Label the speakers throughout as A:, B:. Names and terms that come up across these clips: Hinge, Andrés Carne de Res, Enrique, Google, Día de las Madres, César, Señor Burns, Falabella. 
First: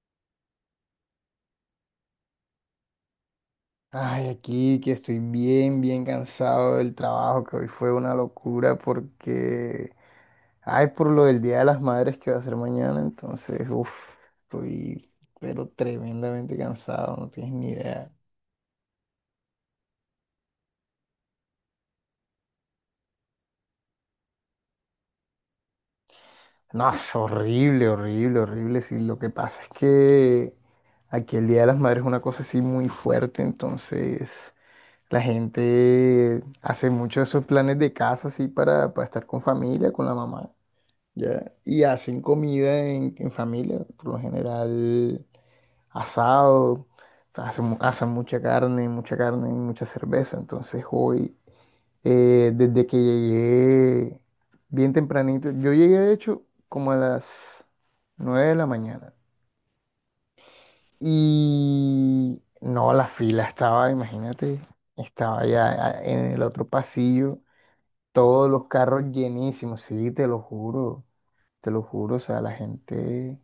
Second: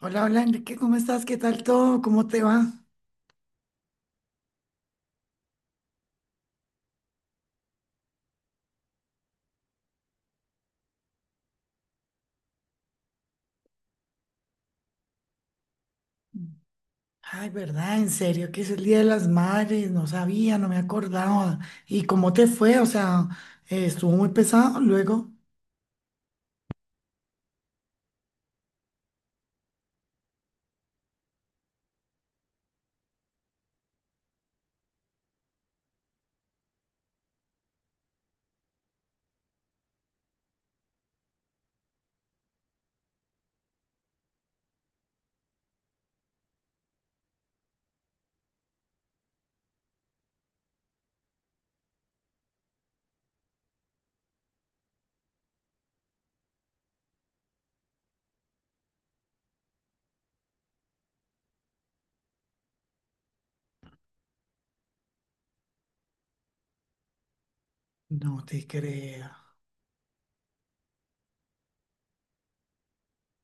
A: Hola, hola Enrique, ¿cómo estás? ¿Qué tal todo? ¿Cómo te va?
B: Ay, aquí que estoy bien, bien cansado del trabajo, que hoy fue una locura porque, ay, por lo del Día de las Madres que va a ser mañana, entonces, uff, estoy, pero tremendamente cansado, no
A: Ay,
B: tienes ni
A: ¿verdad? En
B: idea.
A: serio, que es el Día de las Madres, no sabía, no me acordaba. ¿Y cómo te fue? O sea, estuvo muy pesado luego.
B: No, es horrible, horrible, horrible. Sí, lo que pasa es que aquí el Día de las Madres es una cosa así muy fuerte, entonces la gente hace mucho esos planes de casa así para estar con familia, con la mamá. ¿Ya? Y hacen comida en familia, por lo general asado, hacen mucha carne, y mucha cerveza. Entonces hoy, desde que llegué bien tempranito, yo llegué de hecho como a las 9 de la mañana. Y no, la fila estaba, imagínate, estaba ya en el otro pasillo,
A: No
B: todos
A: te
B: los carros
A: creo.
B: llenísimos, sí, te lo juro, o sea, la gente...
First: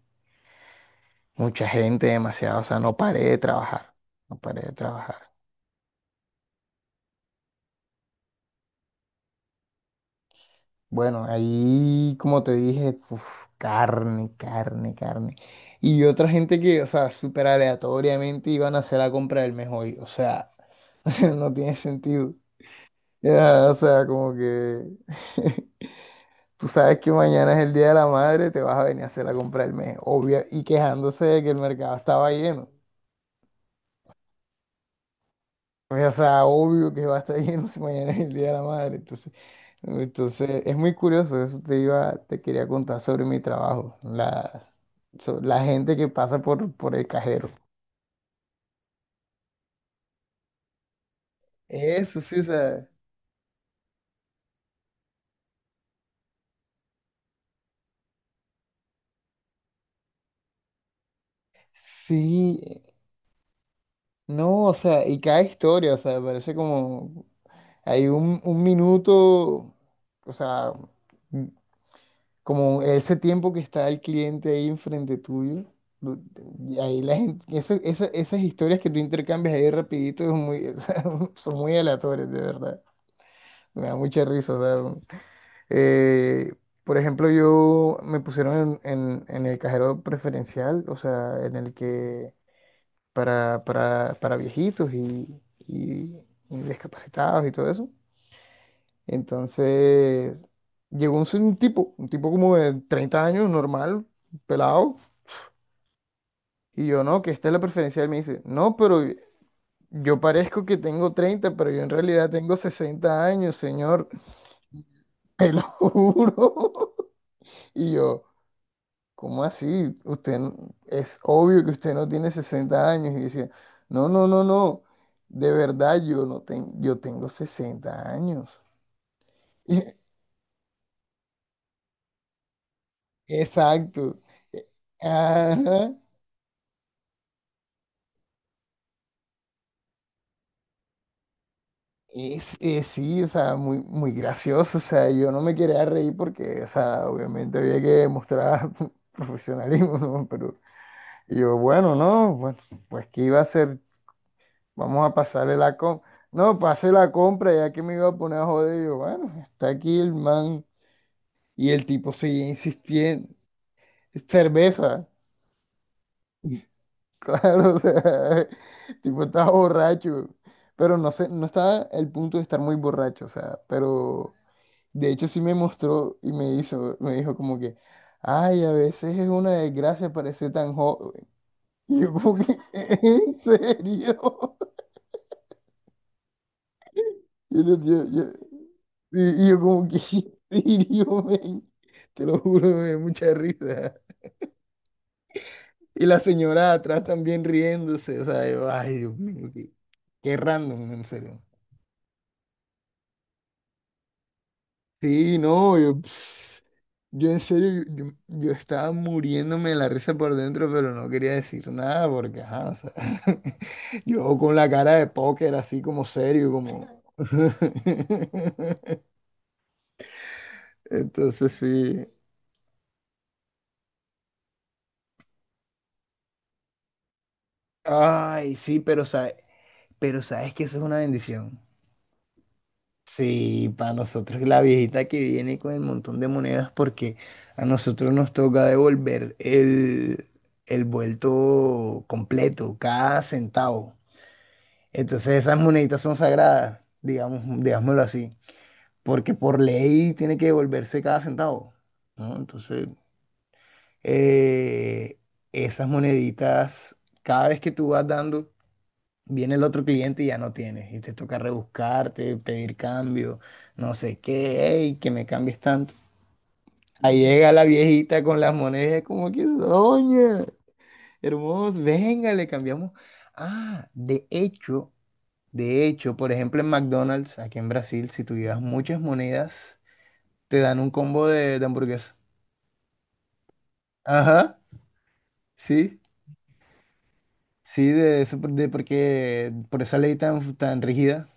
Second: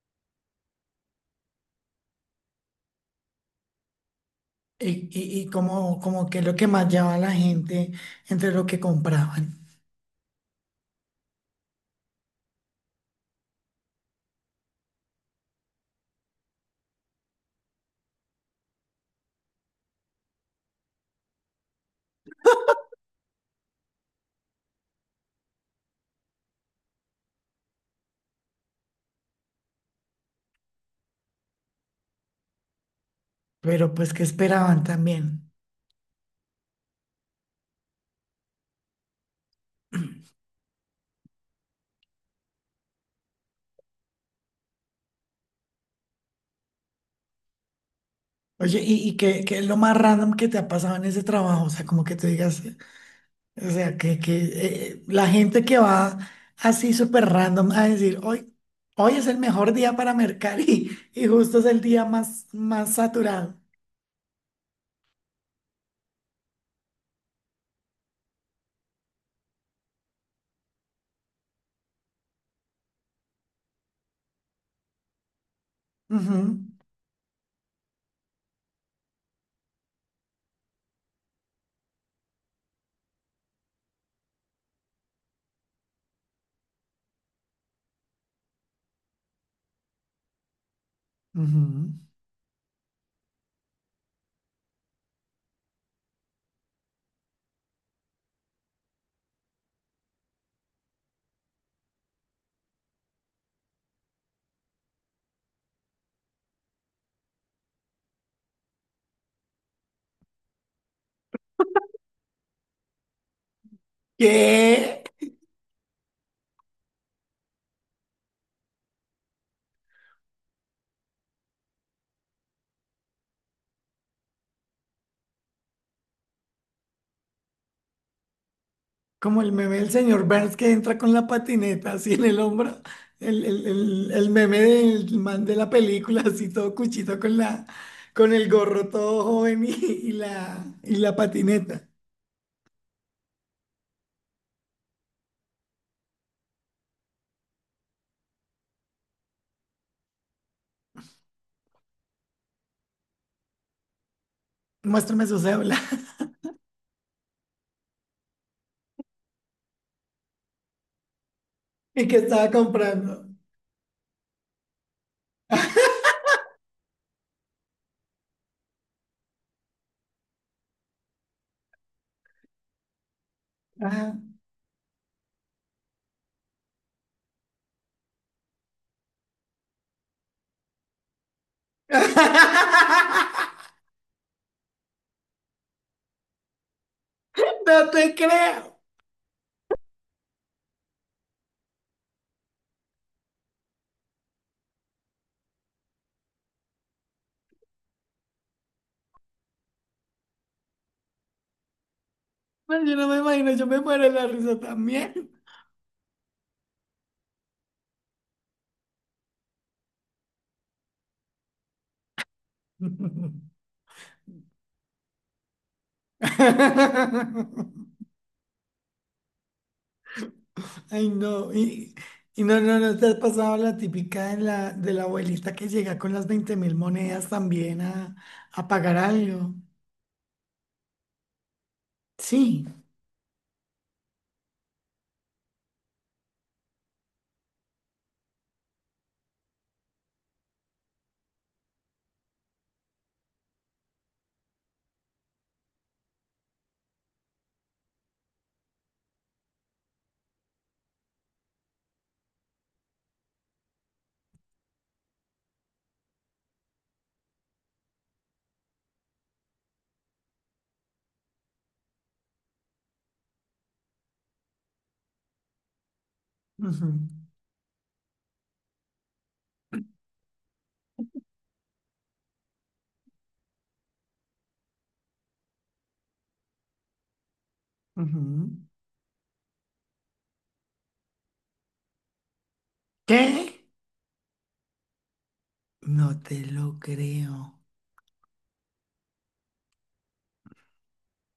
B: Mucha gente, demasiado, o sea, no paré de trabajar, no paré de
A: ¿Y,
B: trabajar.
A: y, y cómo qué es lo que más llevaba la gente entre lo que compraban?
B: Bueno, ahí, como te dije, uf, carne, carne, carne. Y otra gente que, o sea, súper aleatoriamente iban a hacer la compra del mes hoy, o sea, no tiene sentido. Ya, o sea, como que tú sabes que mañana es el Día de la Madre, te vas a venir a hacer la compra del mes, obvio, y quejándose de que el mercado estaba lleno.
A: Pero pues, ¿qué esperaban también?
B: Pues, o sea, obvio que va a estar lleno si mañana es el Día de la Madre. Entonces, es muy curioso, eso te iba, te quería contar sobre mi trabajo, la gente que pasa por el cajero.
A: Oye, y qué, qué es lo más random que te ha pasado en ese trabajo? O sea, como que
B: Eso
A: te
B: sí, o
A: digas,
B: sea,
A: O sea, que la gente que va así súper random a decir, hoy es el mejor día para mercar y justo es el día
B: sí,
A: más saturado.
B: no, o sea, y cada historia, o sea, parece como, hay un minuto, o sea, mm, como ese tiempo que está el cliente ahí enfrente tuyo, du-
A: Ujú,
B: y ahí la gente, esas historias que tú intercambias ahí rapidito es muy, o sea, son muy aleatorias, de verdad. Me da mucha risa, o sea, Eh, por ejemplo, yo me pusieron en el cajero preferencial, o sea, en el
A: ujú.
B: que para viejitos y discapacitados y todo eso. Entonces, llegó un tipo, un tipo como de 30 años, normal, pelado, y yo, no, que esta es la preferencial. Me dice, no, pero yo parezco que tengo 30, pero yo en realidad tengo 60 años, señor,
A: ¿Qué?
B: te lo juro. Y yo... ¿Cómo así? Es obvio que usted no tiene 60 años. Y decía, no, no, no, no. De verdad, yo no tengo, yo tengo 60 años.
A: Como el meme del señor Burns que entra con la patineta así en el hombro. El, el, el,
B: Exacto.
A: el meme
B: Eh,
A: del man de la
B: Ajá.
A: película, así todo cuchito con la, con el gorro todo joven y la patineta.
B: Sí, o sea, muy, muy gracioso. O sea, yo no me quería reír porque, o sea, obviamente había que demostrar profesionalismo, ¿no? Pero y yo, bueno, no, bueno, pues ¿qué iba a hacer? Vamos a
A: Muéstrame su
B: pasarle
A: cédula
B: la compra. No, pasé la compra, ya que me iba a poner a joder. Yo, bueno, está aquí el man. Y el
A: y
B: tipo
A: que
B: seguía
A: estaba comprando.
B: insistiendo. Cerveza. Claro, o sea, el tipo estaba borracho. Pero no sé, no estaba el punto de estar muy borracho, o sea, pero de hecho sí me mostró y me hizo, me dijo como que, ay, a veces es una desgracia parecer tan joven. Y yo como que, ¿en serio? Yo no-
A: No
B: yo-
A: te
B: yo-
A: creo.
B: y yo como que, y yo, men, te lo juro, me dio mucha risa. Y la señora atrás también riéndose, o sea, yo, ay, Dios mío, qué, qué random, en serio.
A: No, yo no me imagino, yo me muero de la risa también.
B: Sí, no, yo, yo en serio, yo, yo estaba muriéndome de la risa por dentro, pero no quería decir nada porque, ajá, o sea, yo con la cara de póker así como serio, como...
A: Ay, no.
B: Entonces
A: Y,
B: sí.
A: y no te has pasado la típica de la abuelita que llega con las 20.000 monedas también
B: Ay,
A: a
B: sí,
A: pagar
B: pero o sea,
A: algo.
B: pero sabes que eso es una bendición.
A: Sí.
B: Sí, para nosotros la viejita que viene con el montón de monedas porque a nosotros nos toca devolver el vuelto completo, cada centavo. Entonces esas moneditas son sagradas, digamos, digámoslo así, porque por ley tiene que devolverse cada centavo, ¿no? Entonces, eh, esas moneditas, cada vez que tú vas dando viene el otro cliente y ya no tienes, y te toca rebuscarte, pedir cambio, no sé qué, ey, que me cambies tanto.
A: Ujú,
B: Ahí llega la viejita con las monedas, como que, doña, hermoso, venga, le cambiamos. Ah, de hecho, por ejemplo, en McDonald's, aquí en Brasil,
A: ujú.
B: si tú llevas muchas monedas, te dan un combo de hamburguesa.
A: ¿Qué?
B: Ajá, sí,
A: No te lo creo.
B: sí, de eso, por- de porque por esa ley tan, tan rígida.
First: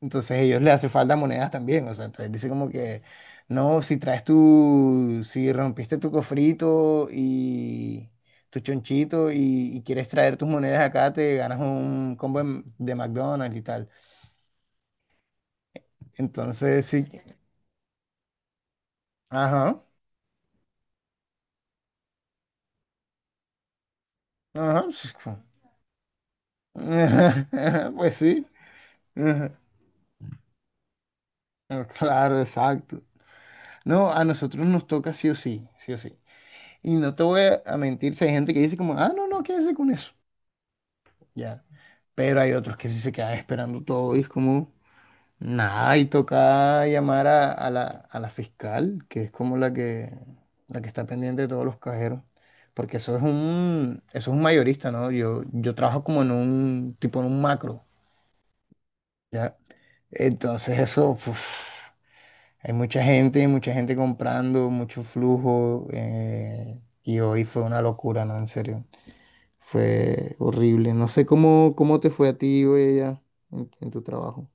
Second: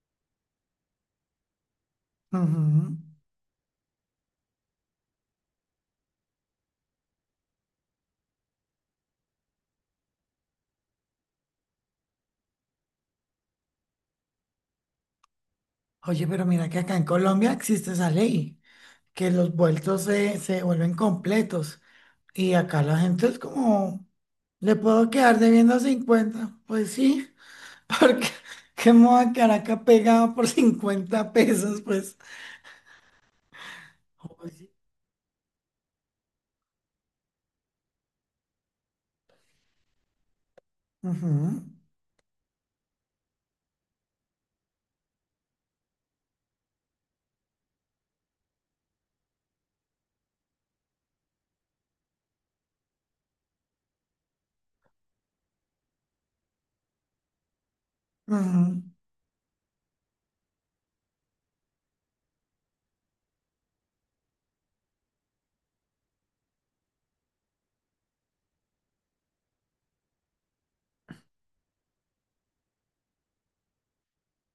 B: Entonces a ellos les hace falta monedas también, o sea, entonces dice como
A: Ujú.
B: que, no, si traes tu, si rompiste tu cofrito y tu chonchito y quieres traer tus monedas acá, te ganas un combo de McDonald's y tal.
A: Oye, pero mira que
B: Entonces
A: acá en
B: sí,
A: Colombia existe esa ley, que los
B: ajá,
A: vueltos se vuelven completos. Y acá la gente es como, le
B: ajá, sí,
A: puedo quedar debiendo 50. Pues sí,
B: pues
A: porque
B: sí,
A: ¿qué me voy a
B: ajá,
A: quedar acá pegado por 50 pesos? Pues.
B: claro, exacto. No, a nosotros
A: Oye.
B: nos toca sí o sí, sí o sí. Y no te voy a mentir, si hay gente que dice como, ah, no, no, quédese con eso,
A: Ujú,
B: ya. Pero hay otros que sí se quedan esperando todo y es como, nada, y toca llamar a la fiscal, que es como la que, está pendiente de todos los cajeros, porque eso es un mayorista, ¿no? Yo trabajo como en un, tipo en un macro,
A: ujú.
B: ¿ya? Entonces eso, uf, hay mucha gente comprando, mucho flujo, y hoy fue una locura, ¿no? En serio, fue horrible. No sé cómo te fue a ti hoy allá en tu trabajo.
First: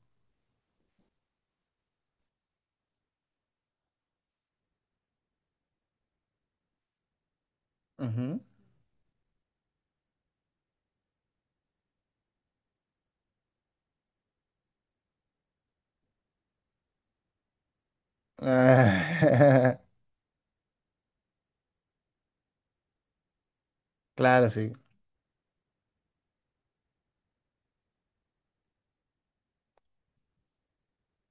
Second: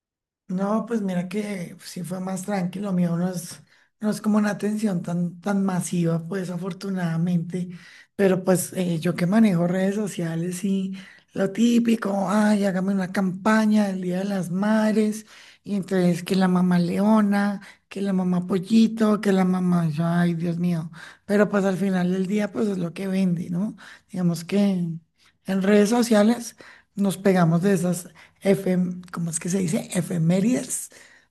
A: No, pues mira que sí fue más tranquilo, mío no es como una atención tan masiva, pues afortunadamente,
B: Ujú.
A: pero pues yo que manejo redes sociales y lo típico, ay, hágame una campaña del Día de las Madres, y entonces que la mamá leona, que la mamá pollito, que la
B: Ah,
A: mamá, yo, ay, Dios mío, pero pues al final del día pues es lo que vende, ¿no? Digamos
B: claro,
A: que
B: sí.
A: en redes sociales nos pegamos de esas ¿cómo es que se dice? Efemérides,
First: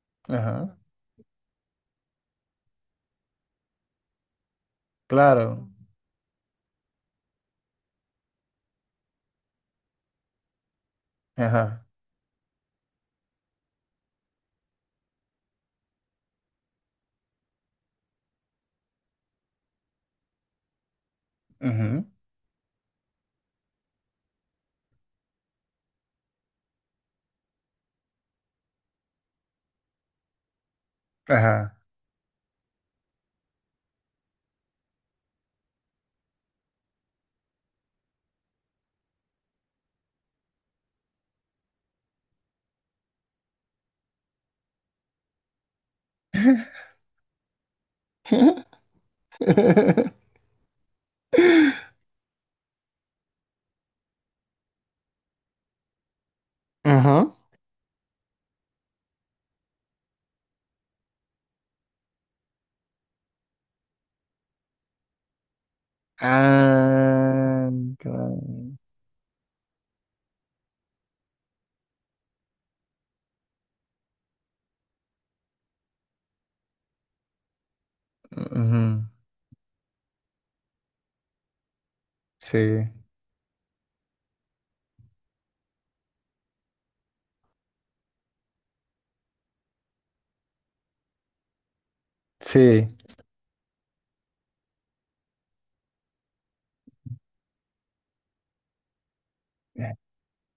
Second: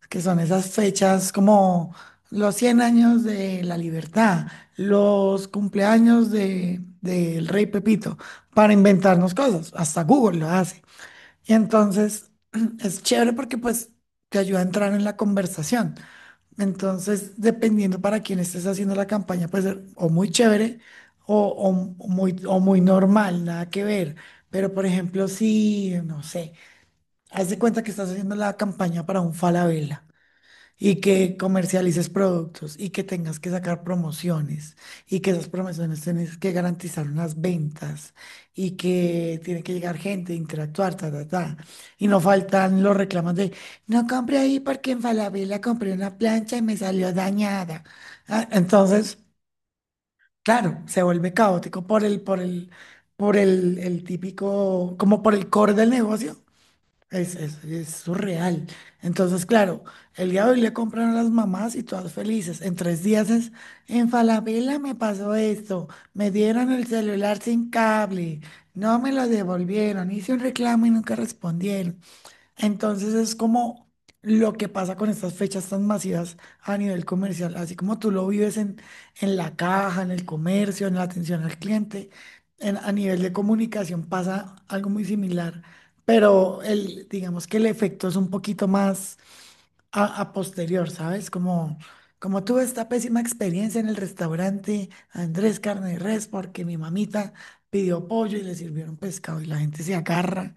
A: que son esas
B: Ajá.
A: fechas como los 100 años de la libertad, los
B: Claro.
A: cumpleaños de, del rey Pepito, para inventarnos cosas. Hasta Google lo hace. Y
B: Ajá.
A: entonces es chévere porque pues te ayuda a entrar en la conversación. Entonces, dependiendo para quién estés haciendo la campaña, puede ser o muy chévere o,
B: Ujú.
A: o o muy normal, nada que ver. Pero, por ejemplo, si, no sé. Haz de cuenta que estás haciendo la campaña para un Falabella y que
B: Ajá.
A: comercialices productos y que tengas que sacar promociones y que esas promociones tienes que garantizar unas ventas y que tiene que llegar gente, interactuar, ta, ta, ta. Y no faltan los reclamos de, no compré ahí porque en Falabella compré una plancha y me salió dañada. Ah, entonces, claro, se vuelve caótico por el, por el, por el típico, como por el core del negocio
B: Ajá.
A: es surreal. Entonces, claro, el día de hoy le compran a las mamás y todas felices. En 3 días es, en Falabella me pasó esto, me dieron el celular
B: Ah,
A: sin
B: claro.
A: cable, no me lo devolvieron, hice un reclamo y nunca respondieron. Entonces es como lo que pasa con estas fechas tan masivas a nivel comercial, así como tú lo vives
B: Ujú.
A: en la caja, en el comercio, en la atención al cliente,
B: Sí.
A: en- a nivel de comunicación pasa algo muy similar, pero el, digamos que el efecto es un poquito más a posterior, ¿sabes? Como tuve
B: Sí.
A: esta pésima experiencia en el restaurante Andrés Carne de Res, porque mi mamita pidió pollo y le sirvieron pescado y la gente se agarra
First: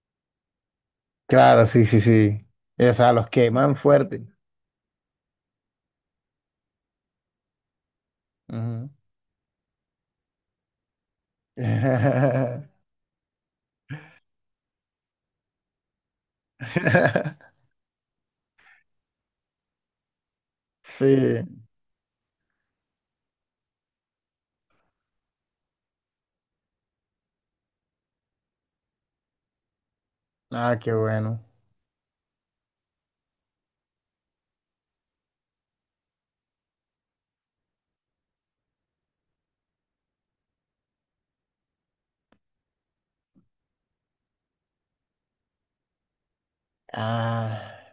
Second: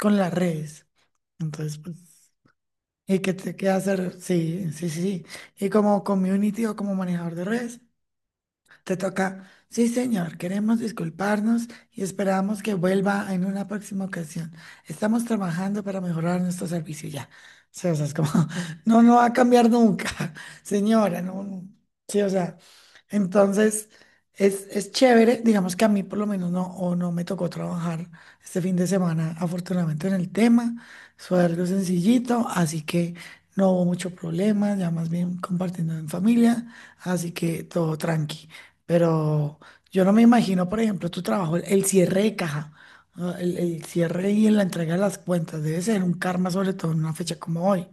A: con las redes.
B: Claro,
A: Entonces,
B: sí, sí,
A: pues,
B: sí. O sea,
A: ¿y
B: los
A: qué te queda
B: queman
A: hacer?
B: fuerte.
A: Sí, sí, sí. Sí. Y como community o como manejador de redes.
B: Ujú.
A: Te toca, sí señor, queremos disculparnos y esperamos que vuelva en una próxima ocasión. Estamos trabajando para mejorar nuestro servicio ya. Sí, o sea, es como, no, no va a cambiar nunca, señora, no,
B: Sí.
A: no. Sí, o sea, entonces es chévere, digamos que a mí por lo menos no, o no me tocó trabajar este fin de semana, afortunadamente en el tema,
B: Ah, qué
A: fue
B: bueno.
A: algo sencillito, así que no hubo mucho problema, ya más bien compartiendo en familia, así que todo tranqui. Pero yo no me imagino, por ejemplo, tu trabajo, el cierre de caja, ¿no? El cierre y la entrega de las cuentas, debe ser un karma, sobre todo en una fecha como
B: Ah.
A: hoy.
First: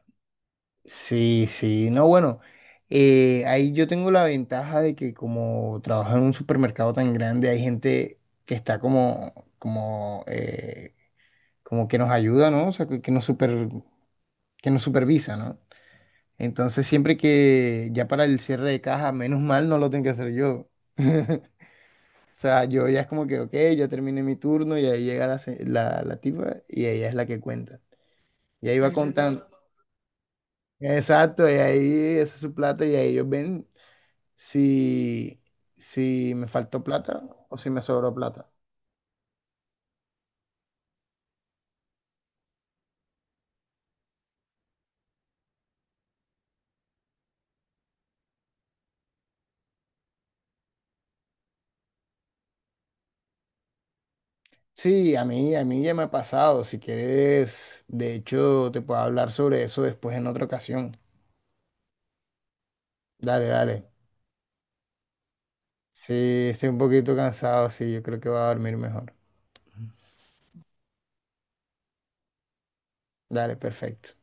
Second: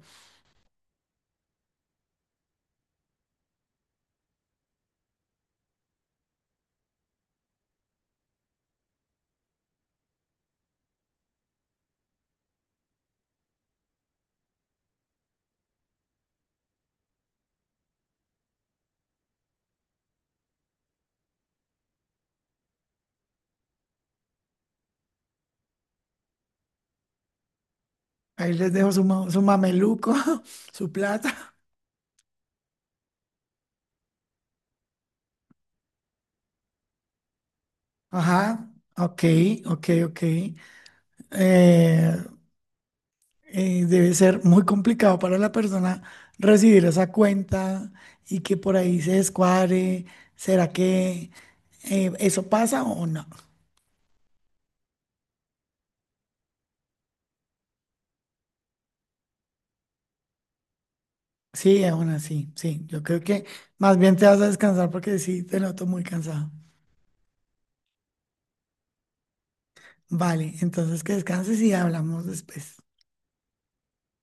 B: Sí, sí, no, bueno, ahí yo tengo la ventaja de que como trabajo en un supermercado tan grande, hay gente que está como que nos ayuda, ¿no? O sea, que nos supervisa, ¿no? Entonces, siempre que ya para el cierre de caja, menos mal no lo tengo que hacer yo. O sea, yo ya es como que, ok, ya terminé mi turno y ahí llega la tipa y ella es la que cuenta.
A: Ahí
B: Y
A: les
B: ahí va
A: dejo su, ma- su
B: contando.
A: mameluco, su
B: Exacto, y
A: plata.
B: ahí esa es su plata y ahí ellos ven, si, si me faltó plata o si me sobró plata.
A: Ajá, ok, ok, ok. Eh, debe ser muy complicado para la persona recibir esa cuenta y que por ahí se descuadre. ¿Será que eso pasa o no?
B: Sí, a mí ya me ha pasado. Si quieres, de hecho, te puedo hablar sobre eso después en otra ocasión.
A: Sí, aún así, sí. Yo creo que
B: Dale, dale.
A: más bien te vas a descansar porque sí, te noto muy
B: Sí,
A: cansado.
B: estoy un poquito cansado, sí, yo creo que voy a dormir mejor.
A: Vale, entonces que descanses y hablamos después.
B: Dale, perfecto.